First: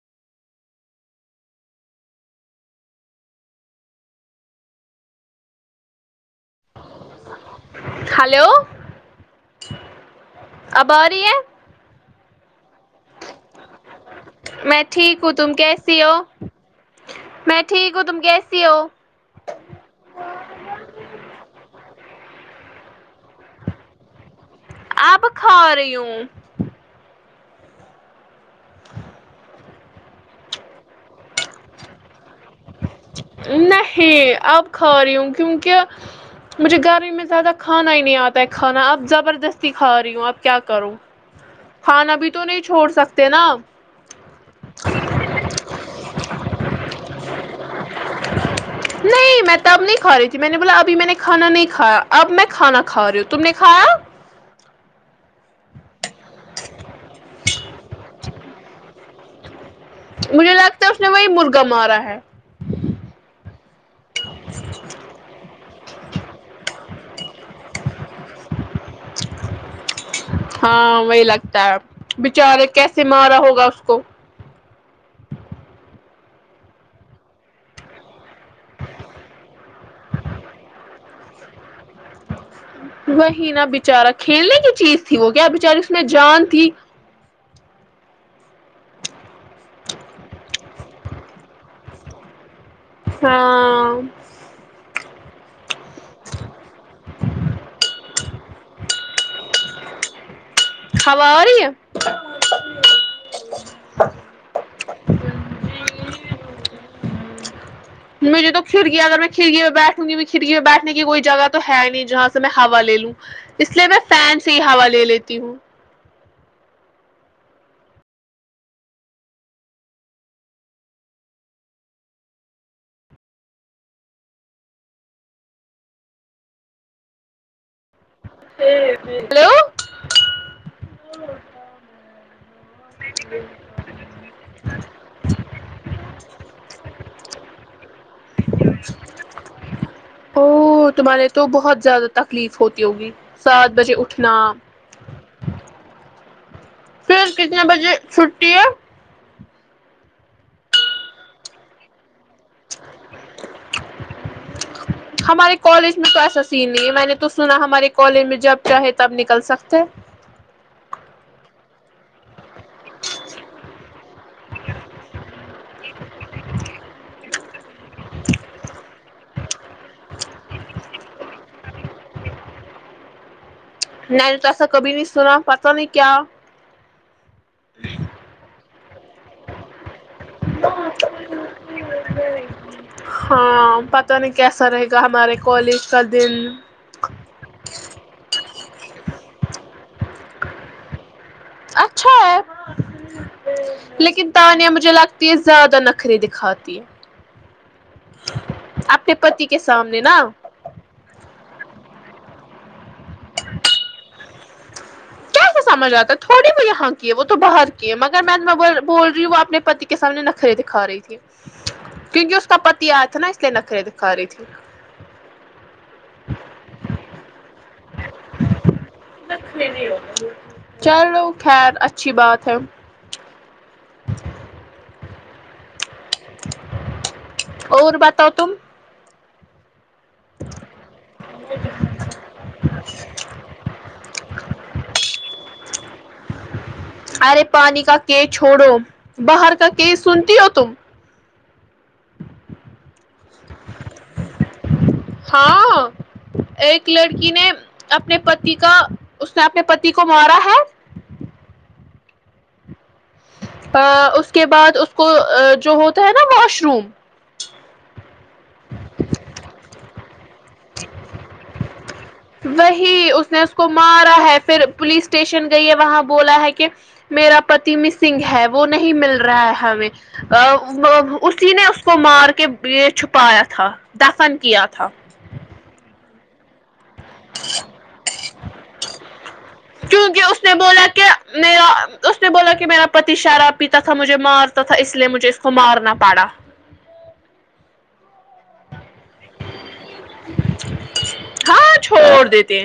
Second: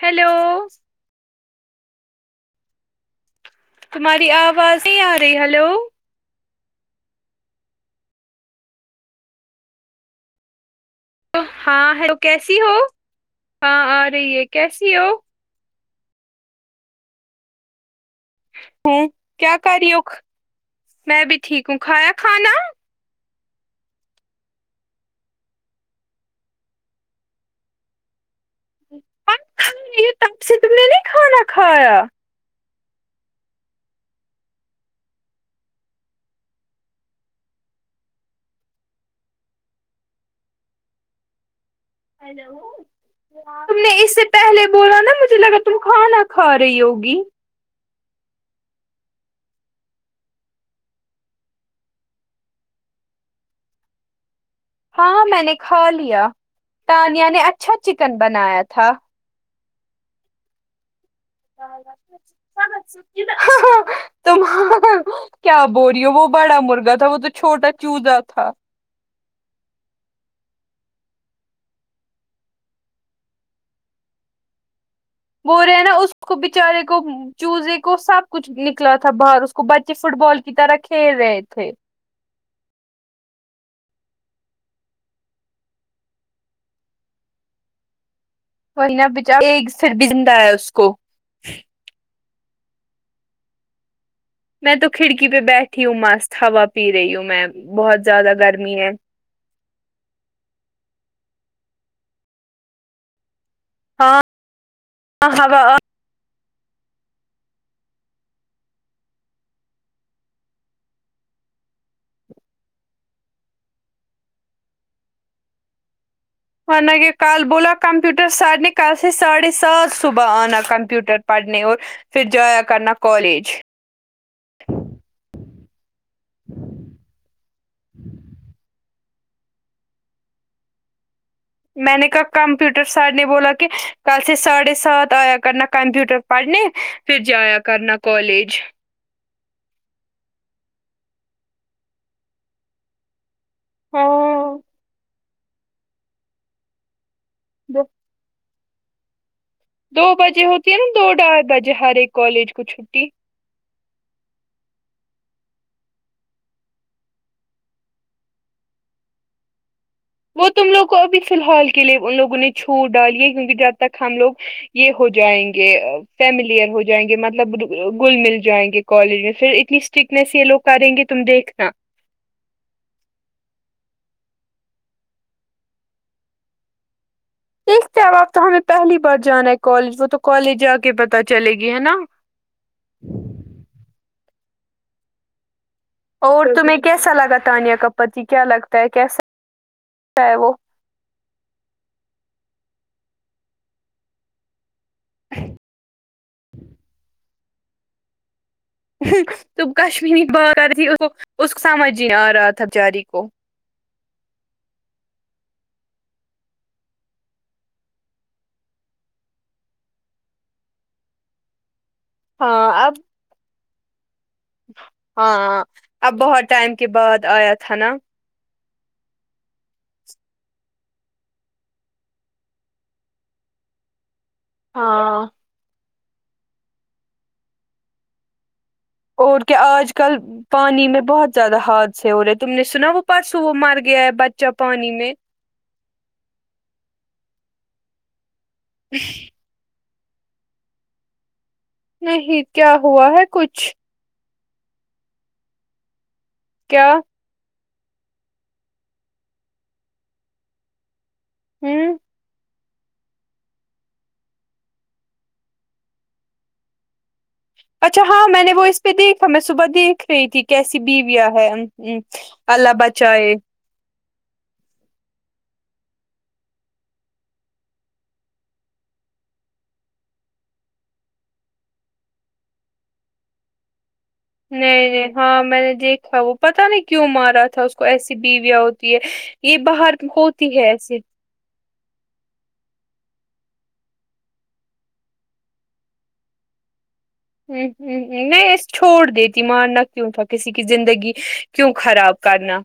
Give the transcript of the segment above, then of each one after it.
hello تمہاری آواز نہیں آ رہی ہیلو ہلو اب آ رہی ہے ہاں ہیلو کیسی ہو ہاں آ رہی ہے میں کیسی ہو ٹھیک ہوں تم کیسی ہو میں ٹھیک ہوں تم کیسی ہو کیا کر رہی ہو میں بھی ٹھیک ہوں کھایا کھانا آب کھاریوں ہوں کھ تب سے یی تم نے نہیں کھانا کھایا نہی آب کھاریوں ہوں کیونکہ مجھے گرمی میں زیادہ کھانا ہی نہیں آتا ہے کھانا اب زبردستی کھا رہی ہوں اب کیا کروں کھانا بھی تو نہیں چھوڑ سکتے نا تم نے اس سے پہلے بولا نا مجھے لگا تم کھانا کھا رہی ہوگی نہیں میں تب نہیں کھا رہی تھی میں نے بولا ابھی میں نے کھانا نہیں کھایا اب میں کھانا کھا رہی ہوں تم نے کھایا ہاں میں نے کھا لیا تانیہ نے اچھا چکن بنایا تھا مجھے لگتا ہے اس نے میں ہاں ہاں تم کیا بو رہی ہو وہ بڑا مرغا تھا وہ تو چھوٹا چوزا تھا ہاں وہی لگتا ہے بیچارے کیسے مارا ہوگا اس کو بول رہے ہیں نا اس کو بیچارے کو چزے کو سب کچھ نکلا تھا باہر اس کو بچے فٹ بال کی طرح کھیل رہے تھے وہی نا بیچارہ کھیلنے کی چیز تھی وہ کیا بچاری اس میں جان تھی وہی نا بچارا پھر بھی زندا اس کو ہاں میں تو کھڑکی پہ بیٹھی ہوں مست ہوا پی رہی ہوں میں بہت زیادہ گرمی ہے ہوا آ رہی ہے ہاں ہوا ہ مجھے تو کھڑکیا اگر میں کھڑکی میں بیٹھوں گی میں کھڑی میں بیٹھنے کی کوئی جگہ تو ہے نہیں جہاں میں ہاوا لے لوں اس لیے میں فین سے ہی ہاوا لے لیتی ہوں ہونے کہ کل بولا کمپیوٹر سرنے کل سے ساڑھے سات صبح آنا کمپیوٹر پڑھنے اور پھر جایا کرنا کالج ہیلو میں نے کہا کمپیوٹر سر نے بولا کہ کل سے ساڑھے سات آیا کرنا کمپیوٹر پڑھنے پھر جایا کرنا کالج او تمہارے تو بہت زیادہ تکلیف ہوتی ہوگی سات بجے اٹھنا ہاں پھر کتنے دو بجے چھٹی ہے دو بجے ہوتی ہے نا دو ڈائی بجے ہر ایک کالج کو چھٹی ہمارے کالج میں تو ایسا سین نہیں ہے میں نے تو سنا ہمارے کالج میں جب چاہے تب نکل سکتے وہ تم لوگ کو ابھی فلحال کے لیے ان لوگوں نے چھوٹ ڈالیے کیونکہ جب تک ہم لوگ یہ ہو جائیں گے فیمیلیئر ہو جائیں گے مطلب گل مل جائیں گے کالج میں پھر اتنی اسٹرکنیس یہ لوگ کریں گے تم دیکھنا میں نے تو ایسا کبھی نہیں سنا پتہ نہیں کیا دیکھتے ہے اب آپ تو ہمیں پہلی بار جانا ہے کال وہ تو کالج جا کے ہی پتہ چلے گی ہے نا ہاں پتا نہیں کیسا رہے گا ہمارے کالج کا دن اور تمہیں کیسا لگا تانیہ کا پتی کیا لگتا ہے کیسا ہے وہ اچھا ہے لیکن تانیا مجھے لگتی ہے زیادہ نخرے دکھاتی ہے اپنے پتی کے تو سامنے نا کشمیری بات آتی اس کو سمجھ نہیں آ رہا تھاچاری کو سمجھ آتا ہے تھوڑی وہ یہاں کی ہے وہ تو باہر کی ہے مگر میں بول رہی ہوں اپنے پتی کے سامنے نخرے دکھا رہی تھی کیونکہ اس کا ہاں پتی اب آیا تھا نا اس لیے نخرے دکھا رہی تھی ہاں ہاں اب بہت ٹائم کے بعد آیا تھا نا بہت فیری ہو گے تم چلو خیر اچھی بات ہے ہاں اور بتاؤ تم اور کیا آج کل پانی میں بہت زیادہ ہادسہ ہو رہے تم نے سنا وہ پرسوں وہ مر گیا ہے بچہ پانی میں ارے پانی کا کے چھوڑو باہر کا کیس سنتی ہو تم نہیں کیا ہوا ہے کچھ ہاں ایک کیا لڑکی نے اپنے پتی کا اس نے اپنے پتی کو مارا ہے ہوں ہاں اس کے بعد اس کو جو ہوتا ہے نا واش روم اچھا ہاں میں نے وہ اس پہ دیکھا میں صبح دیکھ رہی تھی کیسی بیویا ہے یعچ اللہ وہی اس بچائے نے اس کو مارا ہے پھر پولیس اسٹیشن گئی ہے وہاں بولا ہے کہ میرا پتی مسنگ ہے وہ نہیں مل رہا ہے ہمیں ا وہ اسی نے اس کو مار کے یہ چھپایا تھا دفن کیا تھا نہیں نہیں ہاں میں نے دیکھا ہے پتہ نہیں کیوں مار را تھا اس کو ایسی بیویا ہوتی ہے یہ باہر کیونکہ اس نے ہوتی ہے بولا ایسی کہ میرا ط اس نے بولا کہ میرا پتی شراب پیتا تھا مجھے مارتا تھا اس لیے مجھے اس کو مارنا پڑا نہیں نہیں اس چھوٹ دیتی مان کیوں تھا کسی کی زندگی کیوں ہاں خراب چھوڑ کرنا دیتے ہیں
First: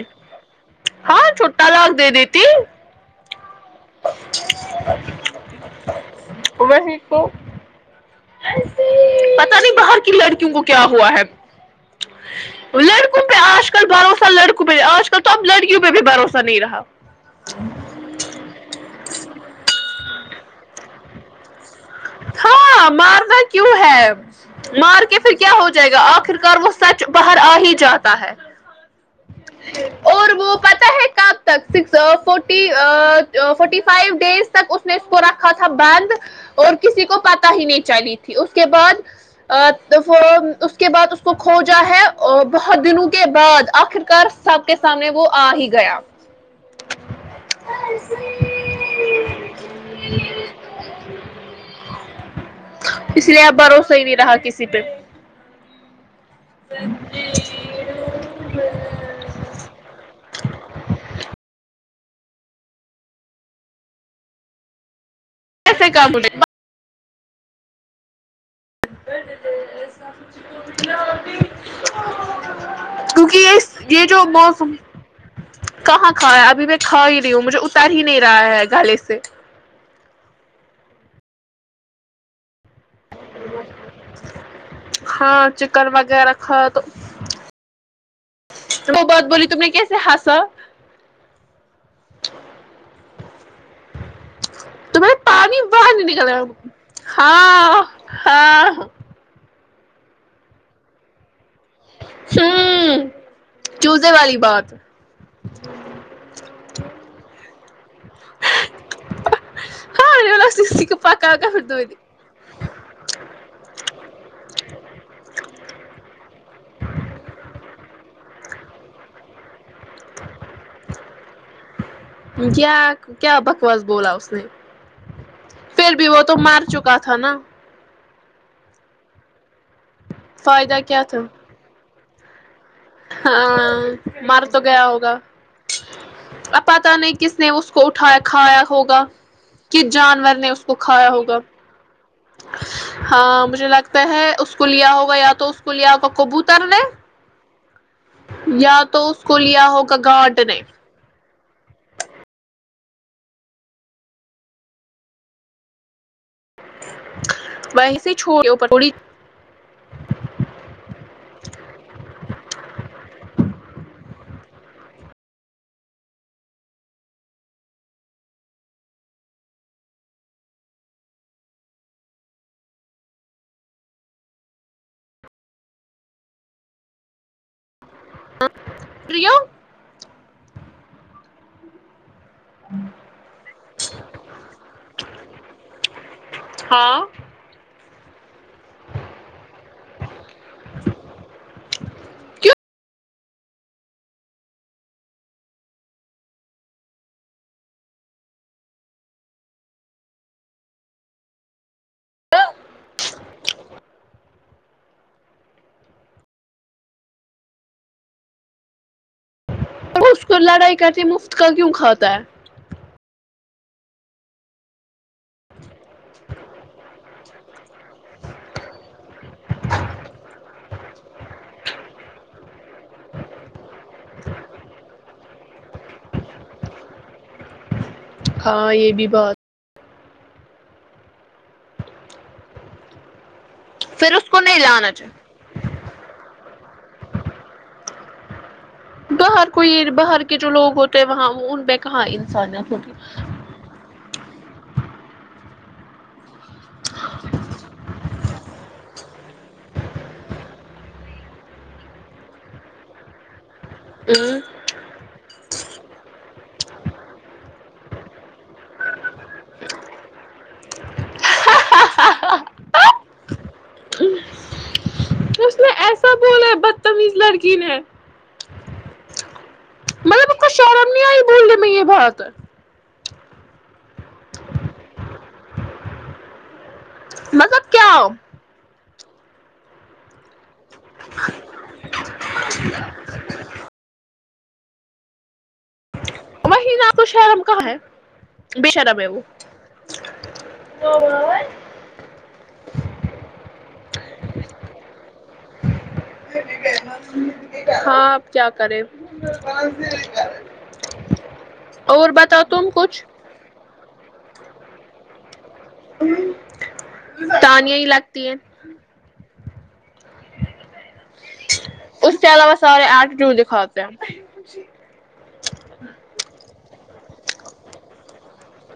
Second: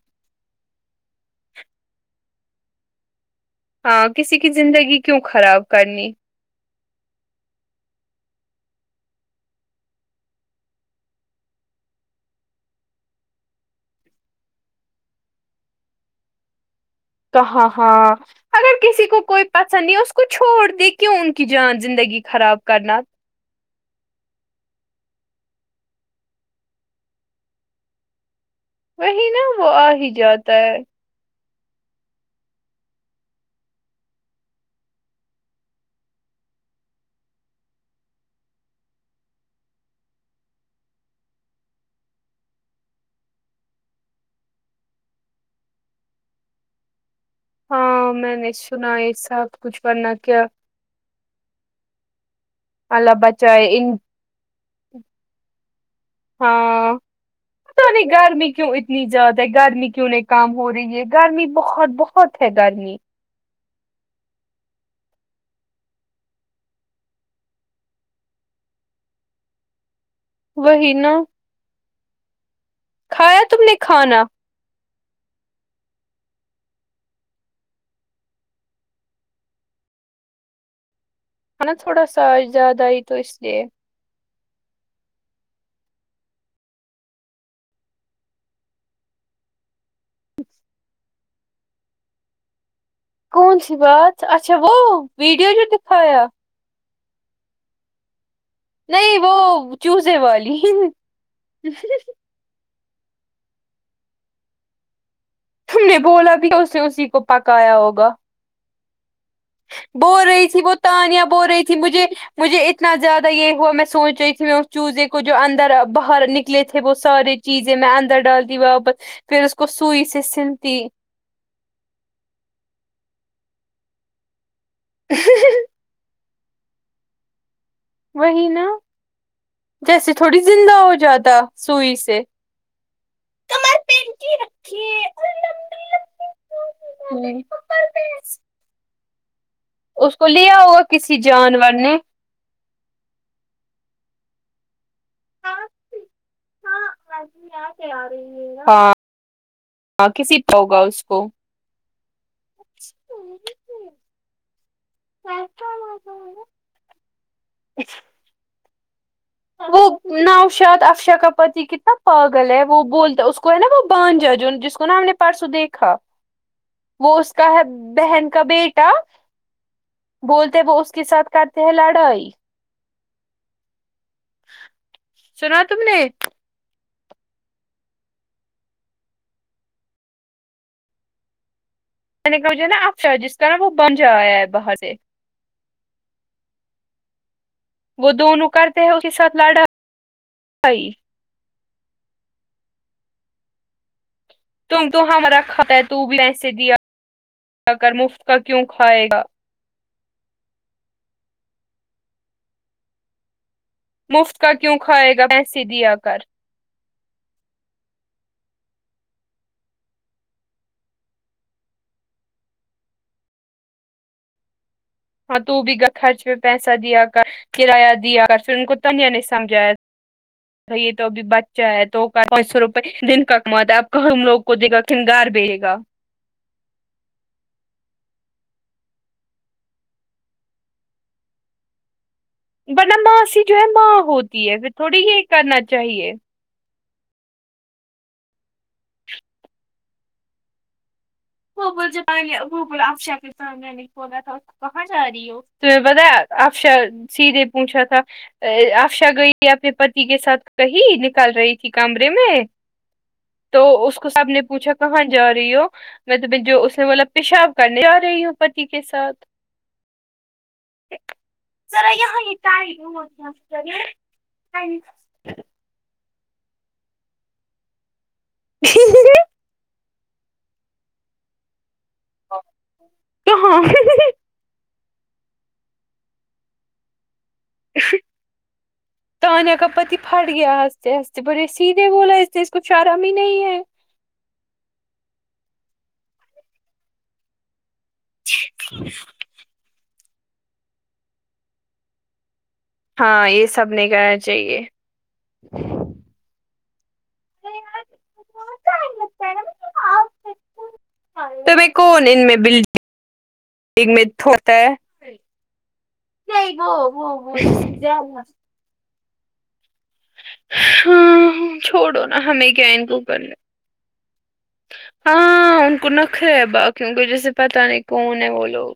ہاں چھوٹا لکھ دے دیتی ہاں کسی کی زندگی کیوں خراب کرنی تو اسی پتا نہیں باہر کی لڑکیوں کو کیا ہوا ہے لڑکوں پہ آج کل بھروسہ لڑکوں پہ آج کل تو اب لڑکیوں پہ بھی بھروسہ نہیں رہا کہاں ہاں اگر کسی کو کوئی پسند نہیں اس کو چھوڑ د کیوں ان کی جان زندگی خراب ہاں کرنا مارنا کیوں ہے مار کے پھر کیا ہو جائے گا آخر کار وہ سچ باہر آ ہی جاتا ہے وہی نا وہ آ ہی اور جاتا وہ ہے پتہ کب تک six forty forty five days تک اس نے اس کو رکھا تھا بند اور کسی کو پتا ہی نہیں چلی تھی اس کے بعد ا تو وہ اس کے بعد اس کو کھوجا ہے اور بہت دنوں کے بعد آخر کار سب کے سامنے وہ آ ہی گیا ہاں میں نے سنا یہ سب کچھ بننا کیا اللہ اس لیے اب بچائے بھروسہ ان ہی نہیں رہا کسی پہ ہاں پتا نہیں گرمی کیوں اتنی زیادہ ہے گرمی کیوں نہیں کام ہو رہی ہے گرمی بہت بہت ہوت ہے گرمی کیسے کام وہی نا کیونکہ کھایا یہ تم نے یہ کھانا جو موسم کہاں کھا ہے ابھی میں کھا ہی رہی ہوں مجھے اتر ہی نہیں رہا ہے گالے سے ہ نا تھوڑا سا یاد آئی تو اس لیے ہاں چکن وغیرہ کہایا تو وہ بات بولی تم نے کیسے ہاسا کون سی بات اچھا وہ ویڈیو جو دکھایا آب ہاں ہاں نہیں وہ چوزے والی ہ چوزے والی بات تم نے بولا بھی اسے اسی کو پکایا ہوگا بول رہی تھی وہ ہاں کو تانیہ پکا بول کر پھر رہی تھی مجھے دو مجھے اتنا زیادہ یہ ہوا میں سوچ رہی تھی میں اس چوزے کو جو اندر باہر نکلے تھے وہ سارے چیزے میں اندر ڈال دی واپس پھر اس کو سئی سے سلتی کیا کیا بکواس بولا اس نے پھر بھی وہ تو مار چکا تھا نا وہی نا جیسے تھوڑی زندہ فائدہ ہو کیا تھا جاتا سوئی سے ہاں کمر پین کی مر تو رکھی گیا ہے ہوگا اور اب پت نہیں لمبی کس لمبی نے اس کو اٹھایا ہوں کھایا ہوگا کہ اس کو جانور نے لیا ہوا کھایا کسی ہوگا جانور نے ہاں مجھے لگتا ہے اس کو لیا ہوگا یا تو اس کو لیا ہوگا کبوت تر نے یا تو اس کو لیا ہوگا گھٹ نے ا اسکوہ [unintelligible] ویسے ہی چھوڑ [unintelligible] ہو پٹوڑی وہ نوشاد افشاء کاا پتی کتنا پاگل ہے وہ بولتا اس کو ہے نا وہ بانجا جو جس کو نا ہم نے پرسو دیکھا وہ اس کا ہے بہن کا بیٹا بولتے وہ اس کے ساتھ کرتے ہیں لڑائی سنا تم نے فری ہو مجھ ہے نا افشا جس کا نا وہ بن جایا ہے باہر سے ہاں وہ دونوں کرتے ہیں اس کے ساتھ لڑاھائی تم تو ہمارا کھاتا ہے تو بھی پیسے دیا کر مفت کا کیوں کھائے گا مفت کا کیوں کھائے گا پیسے دیا کر اس کو لڑائی کرتی مفت کا کیوں کھاتا ہے ہاں تو بھی خرچ میں پیسہ دیا کر کرایہ دیا اگر پھر ان کو تانیہ نے سمجھایا تو یہ تو اب بچہ ہے تو پانچ سو روپئے دن کا کاماتا ہے اب ہم لوگ کھدی گا خھنگار بیے گا ہاں یہ بھی بات ورنہ ماسی جو ہے ماں پھر اس کو ہوتی ہے نہیں پھر لانا تھوڑی چاہیے یہ کرنا چاہیے باہر کوئی باہر کے جو لوگ ہوتے ہیں وہاں ان پہ کہاں انسانیت ہوتی سام میں نہیں کھولا تھا کہاں جا رہی ہو [unintelligible] افشا سیدھے پوچھا تھا ا آفشہ گئی اپنے کے ساتھ کہی نکال رہی تھی کمرے میں تو اس کو سب نے پوچھا کہاں جا رہی ہو میں جو اسے بولا پیشاب کرنے جا رہی ہوں پتی کے ساتھ ذرا یہاں یہ ہو [unintelligible] اس نے ایسا بول ہے بدتمیز لڑکی نے مطلب انکو شرم نہیں آئی بولنے میں یہ بات تو ہاں مطلب کیا تانیہ کا پتی پھٹ گیا ہنستے ہنستے بڑے سیدھے بولا استے اس کو شرم ہی نہیں ہے وہیں نہ تو شرم کہاں ہے بے شرم ہے وہ [unintelligible] ہاں یہ سب نہیں کہنا چاہیے ہاں آب کیا کریں کون ان میں [unintelligible] بڈ تم کچھ بڈگ میںتا ہے نہیں وہ وہ وہ تانیہ ہی کیا ہوا لگتی ہے ہاں چھوڑو نا اس کے ہمیں علاوہ کیا سارے ان کے کرنے ایٹیٹیوڈ دکھاتے ہیں ہاں ان کو نخرے ہے باقیوں کو جیسے پتا نہیں کون ہے وہ لوگ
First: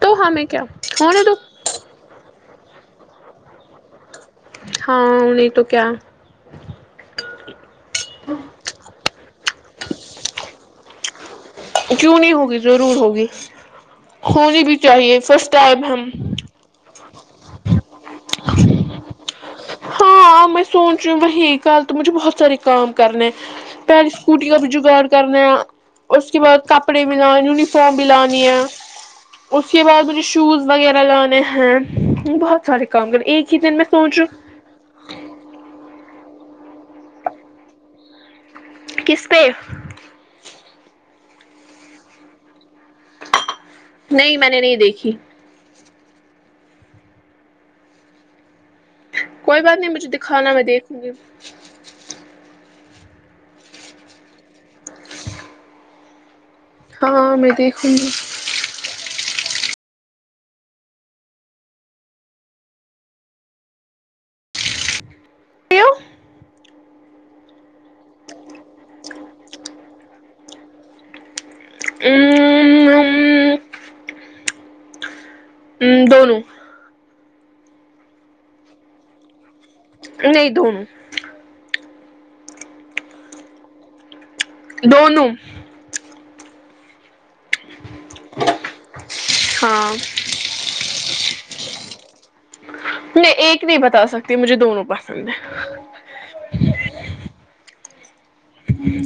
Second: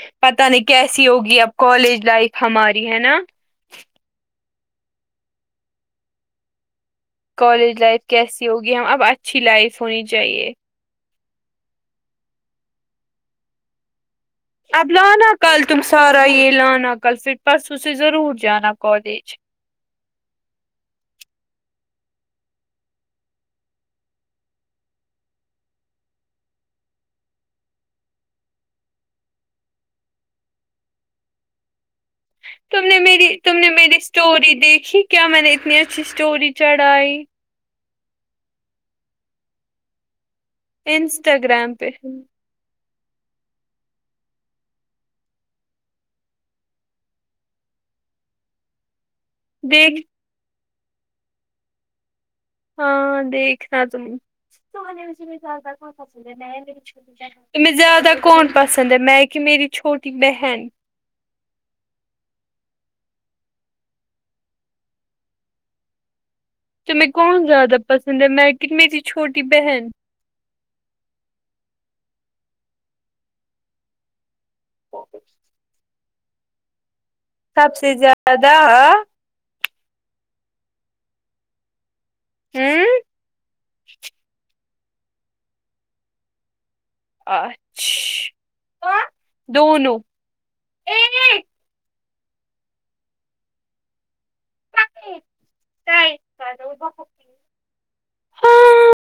تو ہمیں پتا کیا نہیں کیسی ہونے دو ہوگی اب کالج لائف ہماری ہے نا ہاں نہیں تو کیا کالج لائف کیسی ہوگی ہم اب اچھی لائف ہونی چاہیے کیوں نہیں ہوگی ضرور ہوگی ہونی بھی اب چاہیے لانا فرسٹ کل تم ٹائم ہم سارا یہ لانا کل پھر پرسوں سے ضرور جانا کالج ہاں میں سوچ رہی ہوں وہی کل تو مجھے بہت سارے کام کرنے کل اسکوٹی کا بھی جگاڑ کرنا اس کے بعد کپڑے بھی لان یونیفارم بھی لانی ہے اس کے بعد مجھے شوز وغیرہ لانے ہیں بہت تم سارے نے کام کر میری ایک تم ہی نے دن میں میری سوچ رہی اسٹوری دیکھی کیا میں نے اتنی اچھی اسٹوری چڑھائی کس پے انسٹاگرام پہ نہیں میں نے نہیں دیکھی کوئی بات نہیں دیکھ مجھے دکھانا میں دیکھوں گی ہاں دیکھنا تم ہاں میں تمہیں دیکھوں زیادہ کون پسند ہے میں کہ میری چھوٹی بہن تمہیں کون زیادہ پسند ہے میں کے میری چھوٹی بہن گی ھمم دونوں سب سے زیادہ اا نہیں دونوں ہمم دونوں اچھ ہاں دونوں میں ایک نہیں بتا سکتی مجھے دونوں پسند ہے ہاں